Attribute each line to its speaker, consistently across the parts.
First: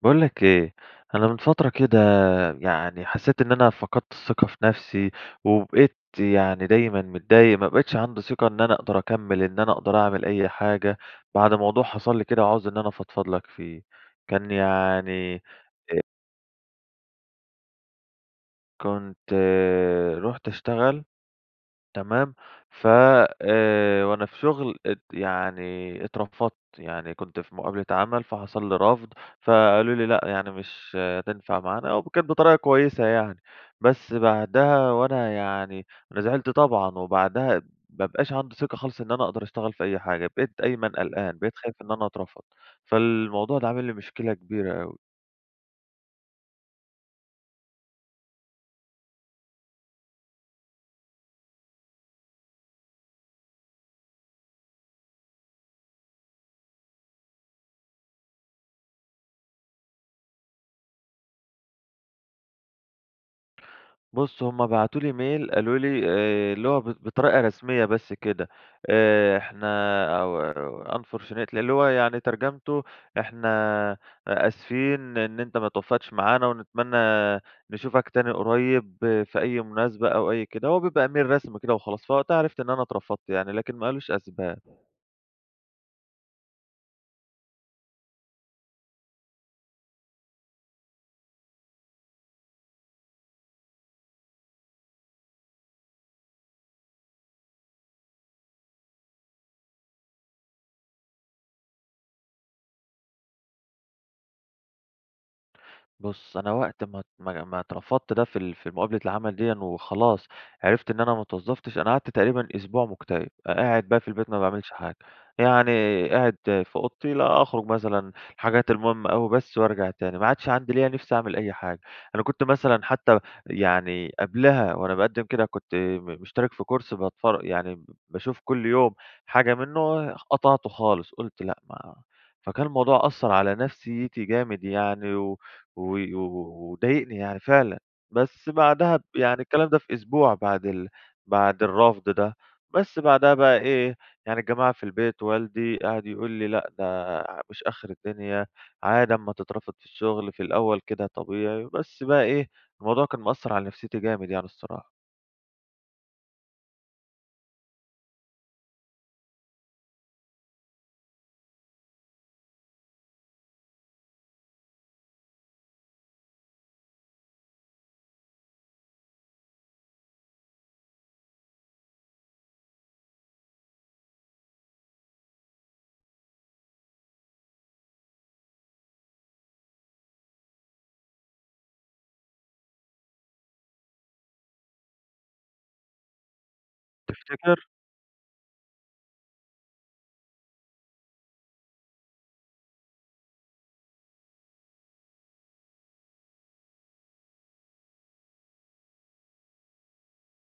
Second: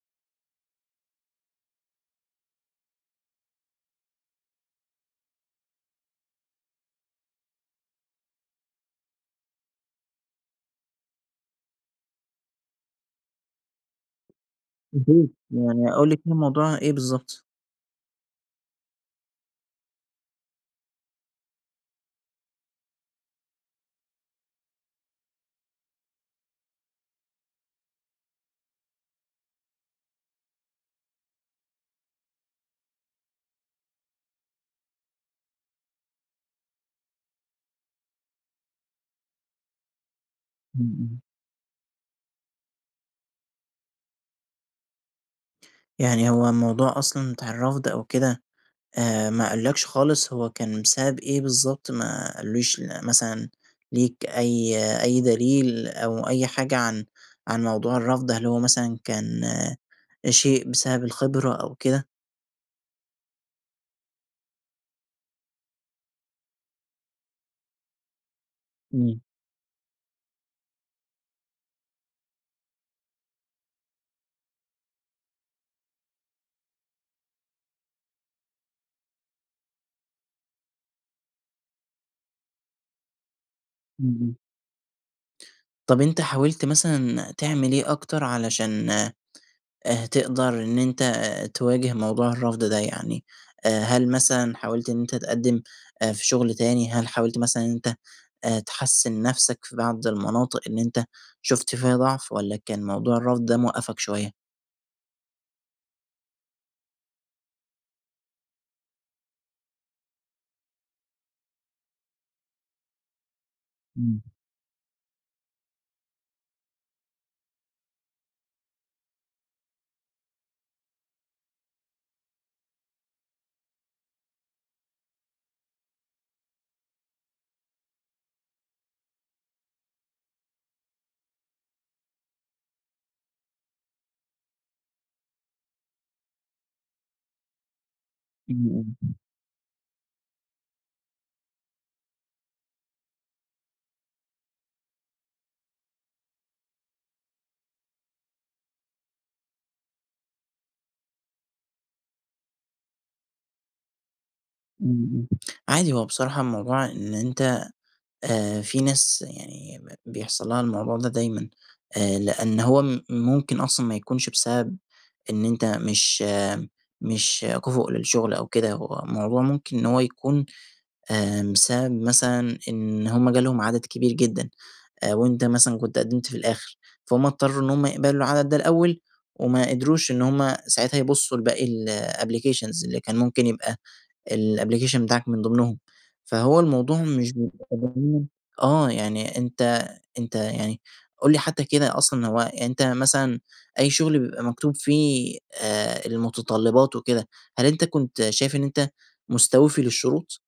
Speaker 1: باقول لك إيه، أنا من فترة كده يعني حسّيت إن أنا فقدت الثقة في نفسي، وبقيت يعني دايمًا متضايق، ما بقيتش عندي ثقة إن أنا أقدر أكمِّل، إن أنا أقدر أعمل أي حاجة، بعد موضوع حصل لي كده، وعاوز إن أنا أفضفض لك فيه. كان
Speaker 2: أكيد.
Speaker 1: يعني آآ
Speaker 2: يعني قُل لي كده الموضوع إيه بالضبط؟
Speaker 1: كنت رُحت أشتغل، تمام؟ ف آآ وأنا في شغل ات يعني اترفضت. يعني كنت في مقابلة عمل، فحصل لي رَفْض، فقالوا لي: "لأ يعني مش هتنفع معانا." و كانت بطريقة كويسة يعني. بس بعدها وأنا يعني أنا زعلت طبعًا، وبعدها ما بقاش عندي ثقة خالص إن أنا أقدر أشتغل في أي حاجة. بقيت
Speaker 2: إمم،
Speaker 1: دايمًا
Speaker 2: إمم.
Speaker 1: قلقان، بقيت خايف إن أنا أترفض. فالموضوع ده عامل لي مشكلة كبيرة أوي.
Speaker 2: يعني هو الموضوع أصلًا بتاع الرّفض أو كده، آآ ما قالوا لكش خالص هو كان بسبب إيه بالضبط؟ ما قالوش ل مثلًا ليك أي أي دليل، أو أي حاجة عن عن موضوع الرّفض، هل هو مثلًا كان شيء بسبب الخِبرة أو كده؟
Speaker 1: بُص هُم بعتوا لي mail قالوا لي آآ اللي هو ب بطريقة رسمية بس كده
Speaker 2: امم.
Speaker 1: آآ إحنا [unintelligible] unfortunately اللي هو يعني ترجمته "إحنا آسفين إن أنت ما توفقتش معانا، ونتمنى نشوفك تاني قريب في أي مناسبة." أو أي كده، هو بيبقى Email رسمي كده وخلاص. فوقتها عرفت إن أنا اترفضت يعني. لكن ما قالوش
Speaker 2: امم، امم.
Speaker 1: أسباب.
Speaker 2: طَب أنت حاولت مثلًا تعمل إيه أكتر علشان آآ، تقدر إن أنت تواجه موضوع الرفض ده يعني، هل مثلًا حاولت إن أنت تقدم في شُغل تاني؟ هل حاولت مثلًا إن أنت تحسن نفسك في بعض المناطق إن أنت شُفت فيها ضعف والّا كان موضوع الرفض ده موقفك شوية؟
Speaker 1: بُص أنا وقت ما ت ما ما اترفضت ده في ال في مقابلة العمل ديًا وخلاص عرفت إن أنا ما اتوظفتش أنا قعدت تقريبًا أسبوع مُكتئب، ق قاعد بقى في البيت
Speaker 2: امم.
Speaker 1: ما باعملش حاجة يعني قاعد في أوضتي لأ، أخرج مثلًا حاجات المهمة أوي بس وأرجع تاني ما عادش عندي ليّا نِفس أعمل أي حاجة، أنا كُنت مثلًا حتى يعني قبلها وأنا بأقدم كده كنت م مشترك في كورس بَتفر يعني ب باشوف كل يوم حاجة منه خ قطعته خالص قُلت لأ، ما فكان الموضوع أثر على نفسيتي جامد يعني و و وضايقني يعني فعلًا. بس
Speaker 2: امم،
Speaker 1: بعدها ب
Speaker 2: امم
Speaker 1: يعني الكلام ده في أسبوع بعد ال بعد الرفض ده. بس بعدها بقى إيه يعني الجماعة في البيت، والدي قعد يقول لي: "لأ، ده ع مش آخر الدنيا، عادي أمّا تترفض في الشُغل، في الأول كده طبيعي." بس بقى إيه الموضوع كان مأثر على نفسيتي جامد، يعني
Speaker 2: إمم،
Speaker 1: الصراحة.
Speaker 2: إمم عادي هو بصراحة الموضوع إن أنت آآ في ناس يعني ب بيحصل لها الموضوع ده دايمًا، آآ لأن هو م ممكن أصلًا ما يكونش بسبب إن أنت مش مش كُفء للشغل أو كده هو الموضوع ممكن إن هو يكون آآ بسبب مثلًا إن هُم جالهم عدد كبير جدًا، وأنت مثلًا كنت قدمت في الآخر، فهُم اضطروا إن هُم يقبلوا العدد ده الأول وما قدروش إن هُم ساعاتها يبصوا لباقي الapplications اللي كان ممكن يبقى الapplication بتاعك من ضمنهم. فهو الموضوع مش
Speaker 1: تفتكر؟
Speaker 2: متجاهلين آه يعني أنت أنت يعني قُل لي حتى كده أصلًا هو أنت مثلًا أي شغل بيبقى مكتوب فيه آآ المتطلبات وكده هل أنت كنت شايف إن أنت مستوفي للشروط؟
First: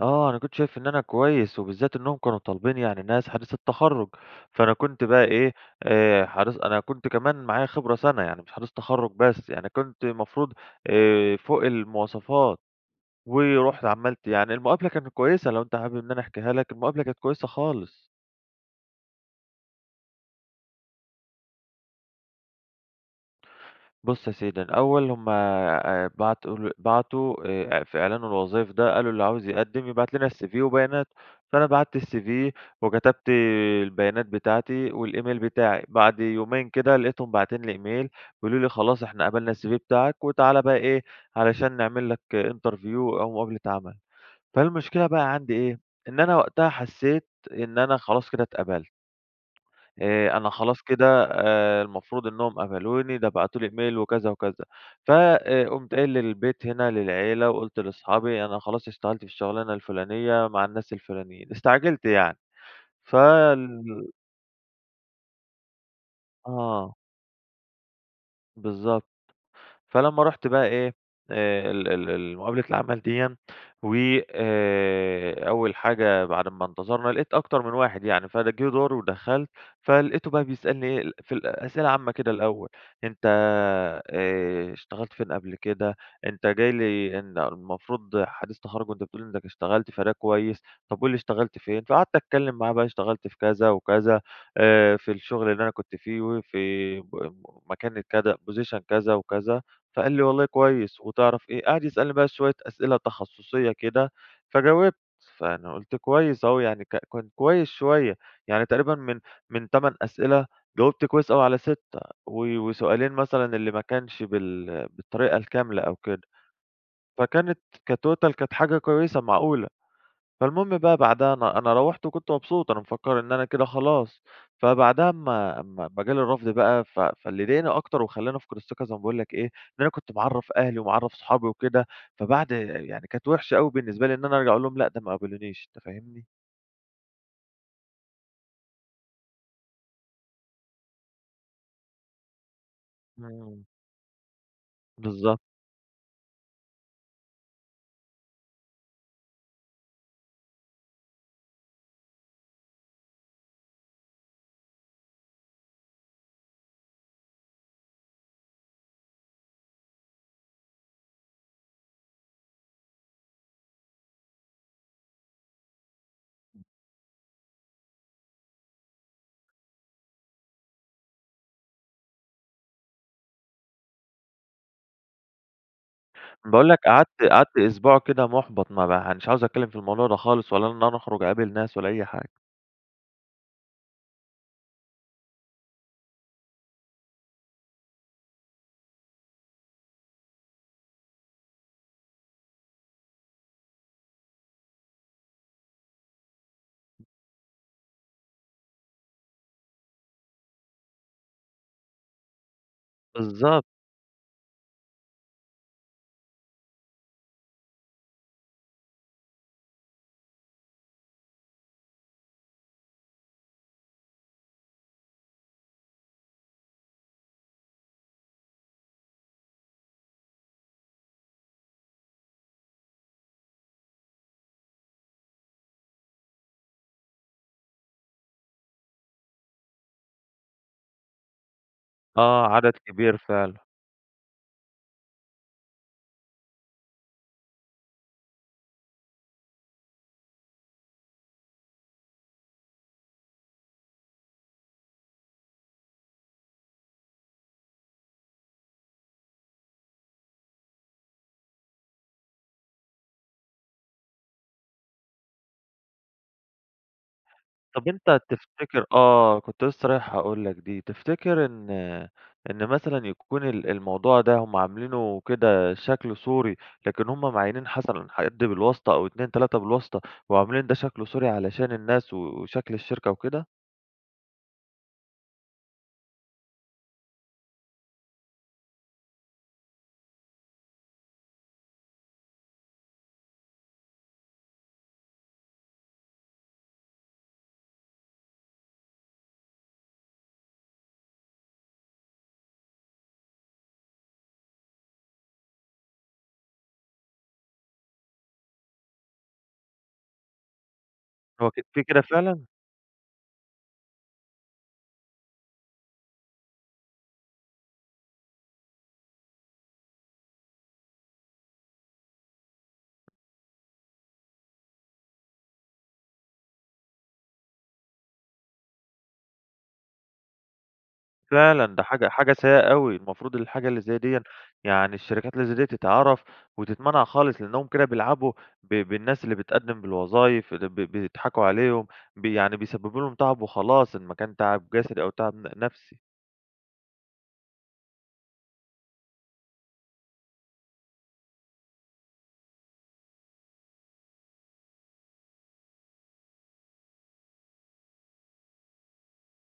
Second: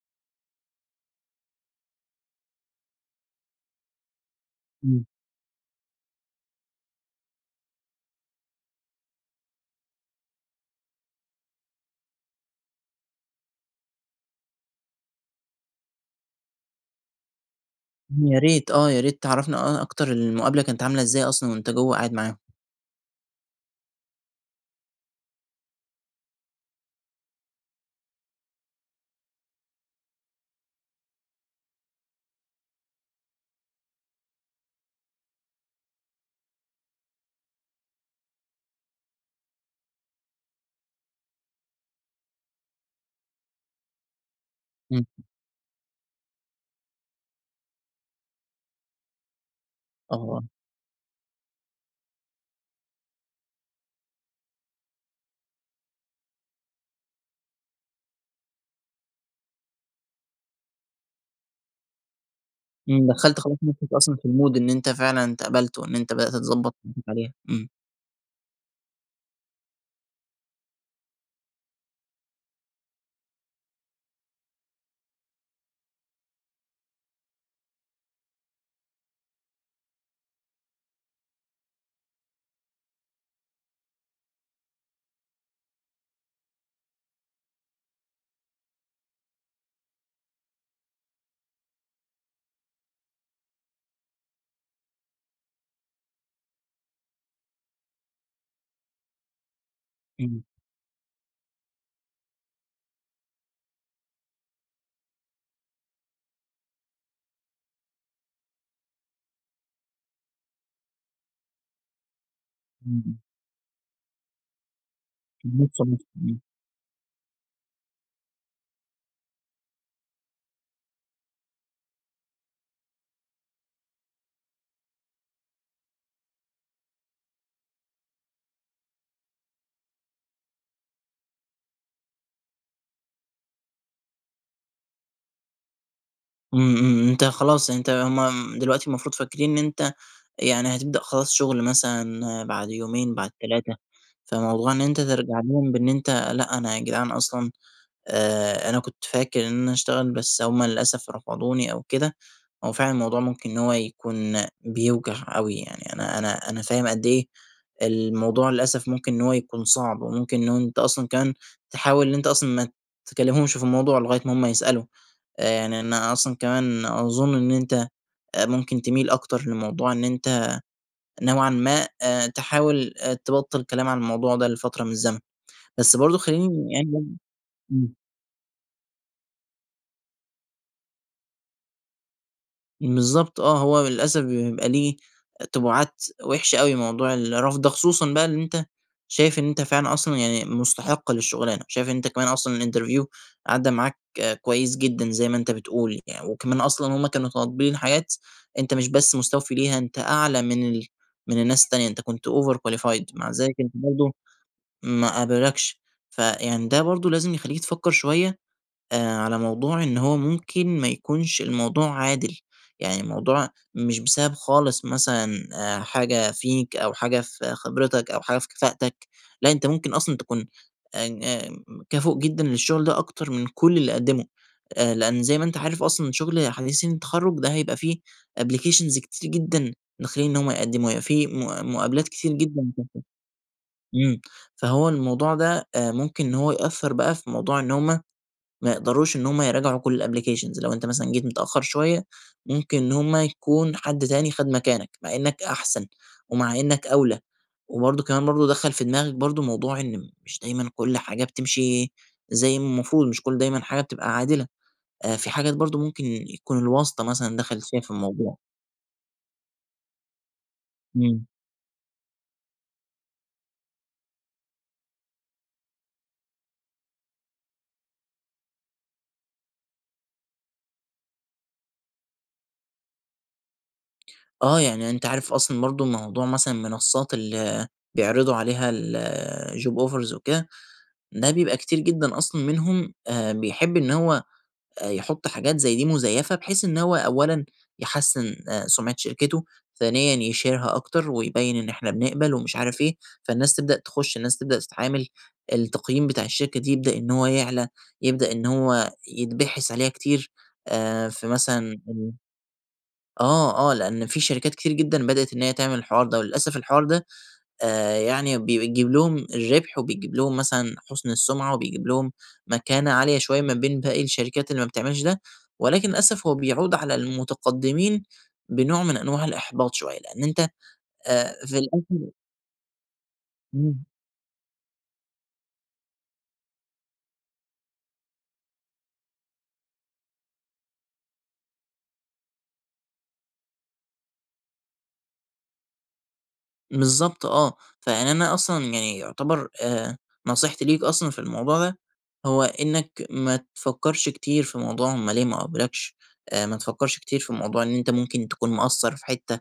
Speaker 1: آه، أنا كنت شايف إن أنا كويس، وبالذات إنّهم كانوا طالبين يعني ناس حديثي التَخرُّج. فأنا كنت
Speaker 2: إمم.
Speaker 1: بقى إيه، آآ حديث أنا كنت كمان معايا خِبرة سنة. يعني مش حديث تَخرُّج بس، يعني كنت المفروض آآ فوق المواصفات. ورُحت عملت يعني المقابلة كانت كويسة، لو أنت حابب إن أنا أحكيها لك، المقابلة كانت كويسة خالص.
Speaker 2: إمم، يا ريت آه، يا ريت تعرّفنا أ أكتر المقابلة كانت عاملة إزاي أصلًا وأنت جوّه قاعد معاهم؟
Speaker 1: بُص يا سيدي، الأول هم آآ بعتوا ال بعتوا آآ إع في إعلان الوظايف ده، قالوا: "اللي عاوز يقدّم، يبعت لنا الCV وبياناته." فأنا بَعتّ الCV، وكتبت البيانات بتاعتي، والإيميل بتاعي. بعد يومين كده، لقيتهم باعتين لي إيميل، بيقولوا لي خلاص إحنا قبلنا الCV بتاعك، وتعالَ بقى إيه، علشان نعمل لك interview، أو مقابلة عمل.
Speaker 2: إمم.
Speaker 1: فالمشكلة بقى عندي إيه، إن أنا وقتها حسّيت إن أنا خلاص كده اتقبلت. آآ
Speaker 2: آه.
Speaker 1: أنا خلاص كده آآ المفروض إنّهم قبلوني، ده بعتوا لي إيميل، وكذا، وكذا. ف آآ قُمت قايل للبيت هنا للعيلة، وقُلت لأصحابي: "أنا خلاص اشتغلت في الشغلانة الفُلانية، مع الناس الفُلانيين." استعجلت يعني.
Speaker 2: إمم، دخّلت خلاص
Speaker 1: فال
Speaker 2: نفسك أصلًا في المود إن أنت فعلًا اتقبلت، وإن أنت بدأت تضبّط
Speaker 1: آه.
Speaker 2: نَفسك عليها. إمم.
Speaker 1: بالضبط، فلما ُرحت بقى إيه، ال ال ال مقابلة العمل ديَّا، و آآ أول حاجة بعد اما انتظرنا، لقيت أكتر من واحد يعني فجه دُوري ودخلت، فلقيته بقى بيسألني إيه ال في أسئلة عامّة كده الأول: "أنت آآ اشتغلت فين قبل كده؟ أنت جاي لي إن المفروض حديث تخرج وأنت بتقول لي إنك اشتغلت فده كويس، طب قل لي اشتغلت فين؟" فقعدت اتكلم معاه بقى اشتغلت في كذا وكذا، آآ في الشغل اللي أنا كنت فيه وفي م مكاني كذا position كذا وكذا، فقال لي
Speaker 2: إمم.
Speaker 1: "والله كويس وتعرف إيه؟" قعد يسألني بقى شوية أسئلة تخصصية كده، فجاوبت فأنا قلت كويس أهو يعني ك كان كويس شوية، يعني تقريبًا من من 8 أسئلة، جاوبت كويس أوي على 6 و وسؤالين
Speaker 2: إمم.
Speaker 1: مثلًا اللي ما كانش بال بالطريقة
Speaker 2: إن أنت
Speaker 1: الكاملة أو
Speaker 2: [unintelligible]
Speaker 1: كده،
Speaker 2: إمم.
Speaker 1: فكانت كtotal كانت حاجة كويسة معقولة، فالمهم بقى بعدها أنا أنا رّوحت وكنت مبسوط، أنا مفكر إن أنا كده خلاص، فبعدها اما اما اما جالي الرفض بقى، ف فاللي ضايقني أكتر وخلاني افقد الثقة زي ما باقول لك إيه؟ إن أنا كنت معرَّف أهلي ومعرَّف صحابي وكده، فبعد يعني كانت وحشة أوي بالنسبة لي إن أنا أرجع أقول لهم لأ ده ما قبلونيش، أنت فاهمني؟
Speaker 2: إمم، إمم، إمم أنت خلاص أنت هُم م دلوقتي المفروض فاكرين إن أنت يعني هتبدأ خلاص شُغل مثلًا بعد يومين بعد
Speaker 1: امم.
Speaker 2: 3 فموضوع إن أنت ترجع
Speaker 1: بالضبط.
Speaker 2: لهم بإن أنت لأ، أنا يا جدعان أصلًا آآ أنا كنت فاكر إن أنا هاشتغل، بس هُم للأسف رفضوني أو كده، هو فعلًا الموضوع ممكن إن هو يكون بيوجع أوي يعني، أنا أنا أنا فاهم قد إيه الموضوع للأسف ممكن إن هو يكون صعب، وممكن إنه أنت أصلًا كمان تحاول إن أنت أصلًا ما تكلمهمش في الموضوع لغاية ما هُم يسألوا، آآ يعني أنا أصلًا كمان أظن إن أنت آآ ممكن تميل أكتر لموضوع إن أنت نوعًا ما آآ تحاول آآ تبطل كلام عن الموضوع ده لفترة من الزمن. بس برضو خلّيني
Speaker 1: باقول لك قعدت
Speaker 2: [unintelligible]
Speaker 1: قعدت
Speaker 2: إمم.
Speaker 1: أسبوع كده مُحبط ما ب مش عاوز أتكلم في الموضوع ده خالص، ولا إن أنا أخرج أقابل ناس ولا أي حاجة.
Speaker 2: بالضبط آه، هو للأسف بيبقى ليه تبُعات وحشة أوي موضوع الرفض ده، خصوصًا بقى إن أنت شايف إن أنت فعلًا أصلًا يعني مُستحق للشغلانة، شايف إن أنت كمان أصلًا الInterview عدى معاك كويس جدًا زي ما أنت بتقول، يعني وكمان أصلًا هُم كانوا طالبين حاجات أنت مش بس مستوفي ليها، أنت أعلى من ال من الناس التانية، أنت كنت Overqualified مع ذلك
Speaker 1: بالضبط.
Speaker 2: أنت برضو ما قبلكش، فيعني ده برضو لازم يخلّيك تفكر شوية، آآ على موضوع إن هو ممكن ما يكونش الموضوع عادل، يعني الموضوع مش بسبب خالص مثلًا آآ حاجة فيك أو حاجة في خبرتك أو حاجة في كفاءتك، لأ، أنت ممكن أصلًا تكون [unintelligible] كفء جدًا للشغل ده أكتر من كل اللي قدموا، آآ لأن زي ما أنت عارف أصلًا شغل حديثين التخرج ده هيبقى فيه Applications كتير جدًا داخلين إن هُم يقدموا، هيبقى فيه مـُ مُقابلات كتير
Speaker 1: آه،
Speaker 2: جدًا.
Speaker 1: عدد كبير فعلًا.
Speaker 2: [unintelligible] إمم، فهو الموضوع ده آآ ممكن إن هو يأثر بقى في موضوع إن هُم ما يقدروش إن هُم يراجعوا كل الApplications لو أنت مثلًا جيت متأخر شوية، ممكن إن هُم يكون حد تاني خَد مكانك، مع إنك أحسن، ومع إنك أَولى، وبرضو كمان برضو دخّل في دماغك برضو موضوع إن مش دايمًا كل حاجة بتمشي زي ما المفروض، مش كل دايمًا حاجة بتبقى عادلة، آآ فيه حاجات برضو ممكن يكون الواسطة مثلًا دخلت فيها
Speaker 1: طب
Speaker 2: في
Speaker 1: أنت
Speaker 2: الموضوع.
Speaker 1: تفتكر آه، كنت لسه رايح أقول لك دي،
Speaker 2: إمم.
Speaker 1: تفتكر إن إن مثلًا يكون ال الموضوع ده هُم عاملينه كده شكل صوري، لكن هُم معيّنين مثلًا حد بالواسطة أو 2 3 بالواسطة، وعاملين ده شكل صوري علشان الناس و وشكل الشركة وكده؟
Speaker 2: آه يعني، أنت عارف أصلًا برضه موضوع مثلًا المنصات اللي بيعرضوا عليها الjob offers وكده، ده بيبقى كتير جدًا أصلًا منهم آآ بيحب إن هو آآ يحط حاجات زي دي مزيفة، بحيث إن هو أوّلًا يحسّن آآ سمعة شركته، ثانيًا يشهرها أكتر ويبيّن إن إحنا بنقبل ومش عارف إيه. فالناس تبدأ تخش، الناس تبدأ تتعامل، التقييم بتاع الشركة دي يبدأ إن هو يعلى، يبدأ إن هو يتبحث عليها كتير، آآ في
Speaker 1: هو ف
Speaker 2: مثلًا
Speaker 1: في كدة فعلًا؟
Speaker 2: آه، آه، لأن في شركات كتير جدًا بدأت إن هي تعمل الحوار ده، وللأسف الحوار ده آآ يعني بيجيب لهم الربح، وبيجيب لهم مثلًا حُسن السمعة، وبيجيب لهم مكانة عالية شويّة ما بين باقي الشركات اللي ما بتعملش ده. ولكن للأسف هو بيعود على المتقدمين بنوع من أنواع الإحباط شويّة، لأن أنت آآ في
Speaker 1: فعلًا، ده حاجة
Speaker 2: الاخر
Speaker 1: حاجة سيئة أوي. المفروض الحاجة اللي
Speaker 2: إمم.
Speaker 1: زي ديًا يعني الشركات اللي زي دي، تتعرف وتتمنع خالص، لأنهم كده بيلعبوا ب بالناس اللي بتقدم بالوظايف، ب ب بيضحكوا عليهم، ب يعني بيسببوا لهم تعب وخلاص، إن ما كان تعب جسدي أو تعب ن نفسي.
Speaker 2: بالضبط آه، فيعني أنا أصلًا يعني يُعتبَر آآ نصيحتي ليك أصلًا في الموضوع ده، هو إنك ما تفكرش كتير في موضوع هم ليه ما قبلوكش، آآ ما تفكرش كتير في موضوع إن أنت ممكن تكون مقصر في حتّة،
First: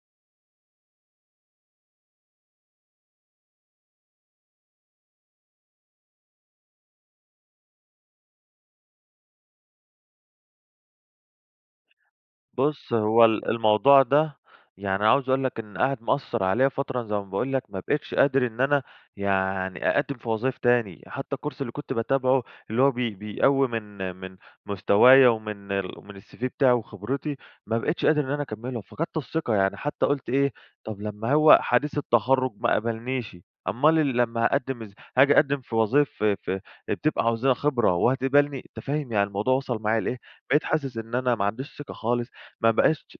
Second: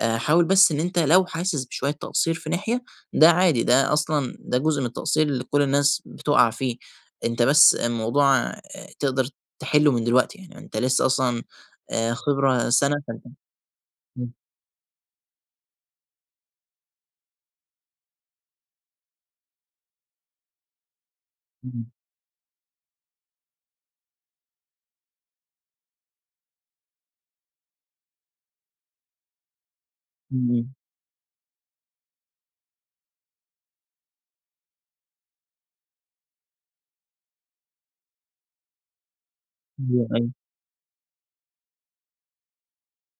Speaker 2: حاول بس إن أنت لو حاسس بشوية تقصير في ناحية، ده عادي، ده أصلًا ده جزء من التقصير اللي كل الناس بتقع فيه، أنت بس الموضوع آآ تقدر تحلّه من دلوقتي، يعني أنت لسه أصلًا آآ خبرة
Speaker 1: بص
Speaker 2: سنة ف
Speaker 1: هو ال الموضوع
Speaker 2: إمم.
Speaker 1: ده، يعني عاوز أقول لك إن قعد مأثر عليّا فترة زي ما باقول لك، ما بقيتش قادر إن أنا يعني أقدم في وظايف تاني، حتى الكورس اللي
Speaker 2: اهم.
Speaker 1: كنت باتابعه، اللي هو بي بيقوّي من من مستوايا ومن ومن الCV بتاعي وخبرتي، ما بقيتش قادر إن انا أكمّله، فقدت الثقة يعني، حتى قُلت إيه،
Speaker 2: إمم.
Speaker 1: طب لما هو حديث التخرج ما قبلنيش، أمال ال لما هاقدم از هاجي أقدّم في وظايف ف ف بتبقى عاوزة لها خبرة وهتقبلني؟ أنت فاهم، يعني الموضوع وصل معايا
Speaker 2: أيوه،
Speaker 1: لإيه،
Speaker 2: أيوه.
Speaker 1: بقيت حاسس إن انا ما عنديش ثقة خالص، ما بقاش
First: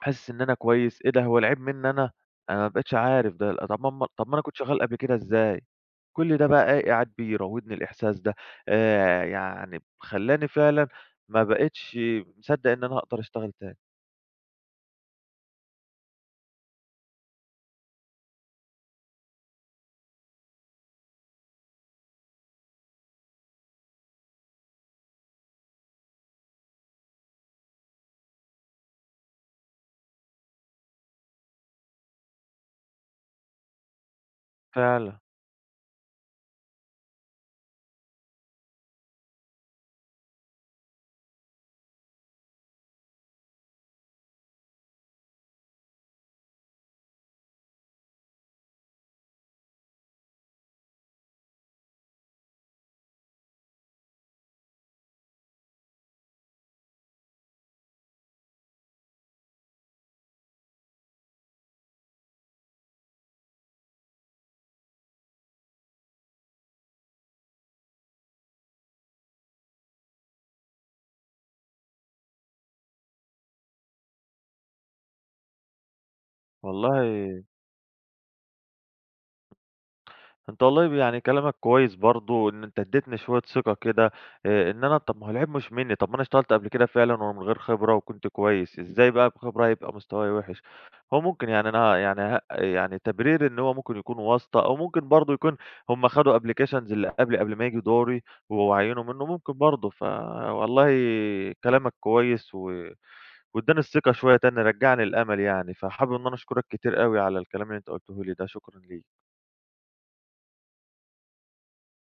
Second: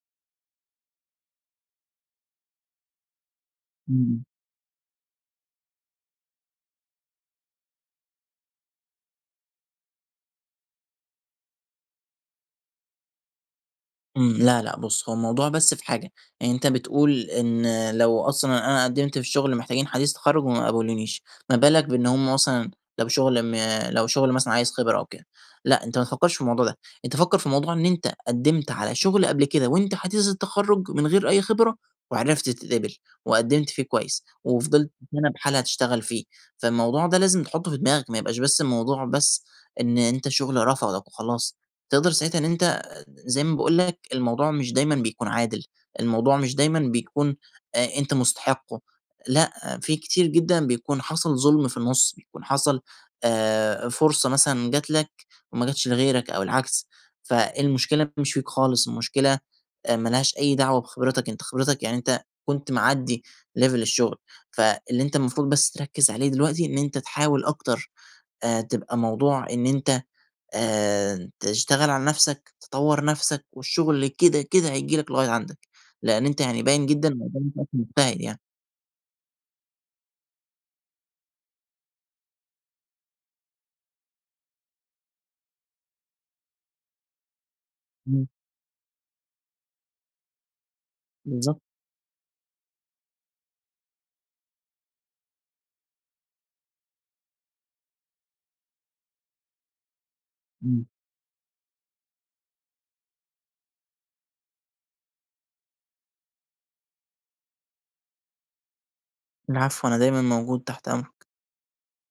Speaker 1: حاسس إن أنا كويس، إيه ده هو العيب مني أنا! أنا ما بقيتش عارف ده طب ما ما
Speaker 2: إمم.
Speaker 1: طب ما أنا كنت شغال قبل كده، إزاي؟ كل ده بقى إيه قاعد بيراودني الإحساس ده، آآ يعني خلّاني فعلًا ما بقيتش مصدق إن أنا هاقدر أشتغل تاني.
Speaker 2: إمم، لا لا، بُصّ، هو الموضوع بس في حاجة، يعني أنت بتقول إن لو أصلًا أنا قدّمت في شغل محتاجين حديث التخرج وما قبلونيش، ما بالك بإن هُم مثلًا لو شغل م لو شغل مثلًا عايز خبرة أو كده، لأ، أنت ما تفكرش في الموضوع ده، أنت فكر في الموضوع إن أنت قدّمت على شغل قبل كده وأنت حديث التخرج من غير أي خبرة وعرفت تتقبل، وقدّمت فيه كويس وفضلت
Speaker 1: فعلًا.
Speaker 2: سَنَة بحالها تشتغل فيه، فالموضوع ده لازم تحطه في دماغك، ما يبقاش بس الموضوع بس إن أنت شغل رفضك وخلاص. تقدر ساعتها إن أنت زي ما باقول لك الموضوع مش دايمًا بيكون عادل، الموضوع مش دايمًا بيكون أ أنت مستحقه، لأ، في كتير جدًا بيكون حصل ظلم في النص، بيكون حصل آآ، فرصة مثلًا جات لك وما جاتش لغيرك أو العكس، فالمشكلة مش فيك خالص، المشكلة آآ، مالهاش أي دعوة بخبرتك، أنت خبرتك يعني أنت كنت معدّي level الشغل، فاللي أنت المفروض بس تركز عليه دلوقتي إن أنت تحاول أكتر، آآ، تبقى موضوع إن أنت آآ، تشتغل على نفسك، تطور نفسك، والشغل كده كده هييجي لك لغاية عندك؛ لأن أنت يعني باين جدًا إن
Speaker 1: والله
Speaker 2: قدّامي شخص مجتهد يعني.
Speaker 1: أنت والله يعني كلامك كويس برضو إن أنت اديتني شوية ثقة كده، آآ، إن أنا طب ما هو العيب مش منّي، طب ما أنا اشتغلت قبل كده فعلًا ومن غير خبرة
Speaker 2: إمم.
Speaker 1: وكنت كويس، إزاي بقى بخبرة هيبقى مستوايا وحش؟ هو ممكن
Speaker 2: بالضبط.
Speaker 1: يعني أنا يعني ه يعني تبريري إن هو ممكن يكون واسطة أو ممكن برضو يكون هُم خدوا applications اللي قبلي قبل ما ييجي دوري و وعينوا منه، ممكن برضو
Speaker 2: إمم.
Speaker 1: فوالله كلامك كويس و واداني الثقة شوية تاني، رجّع لي الأمل يعني، فحابب إن أنا أشكرك كتير أوي على الكلام اللي أنت قلته لي ده، شكرًا ليك.
Speaker 2: العفو، أنا دايمًا موجود تحت أمرك.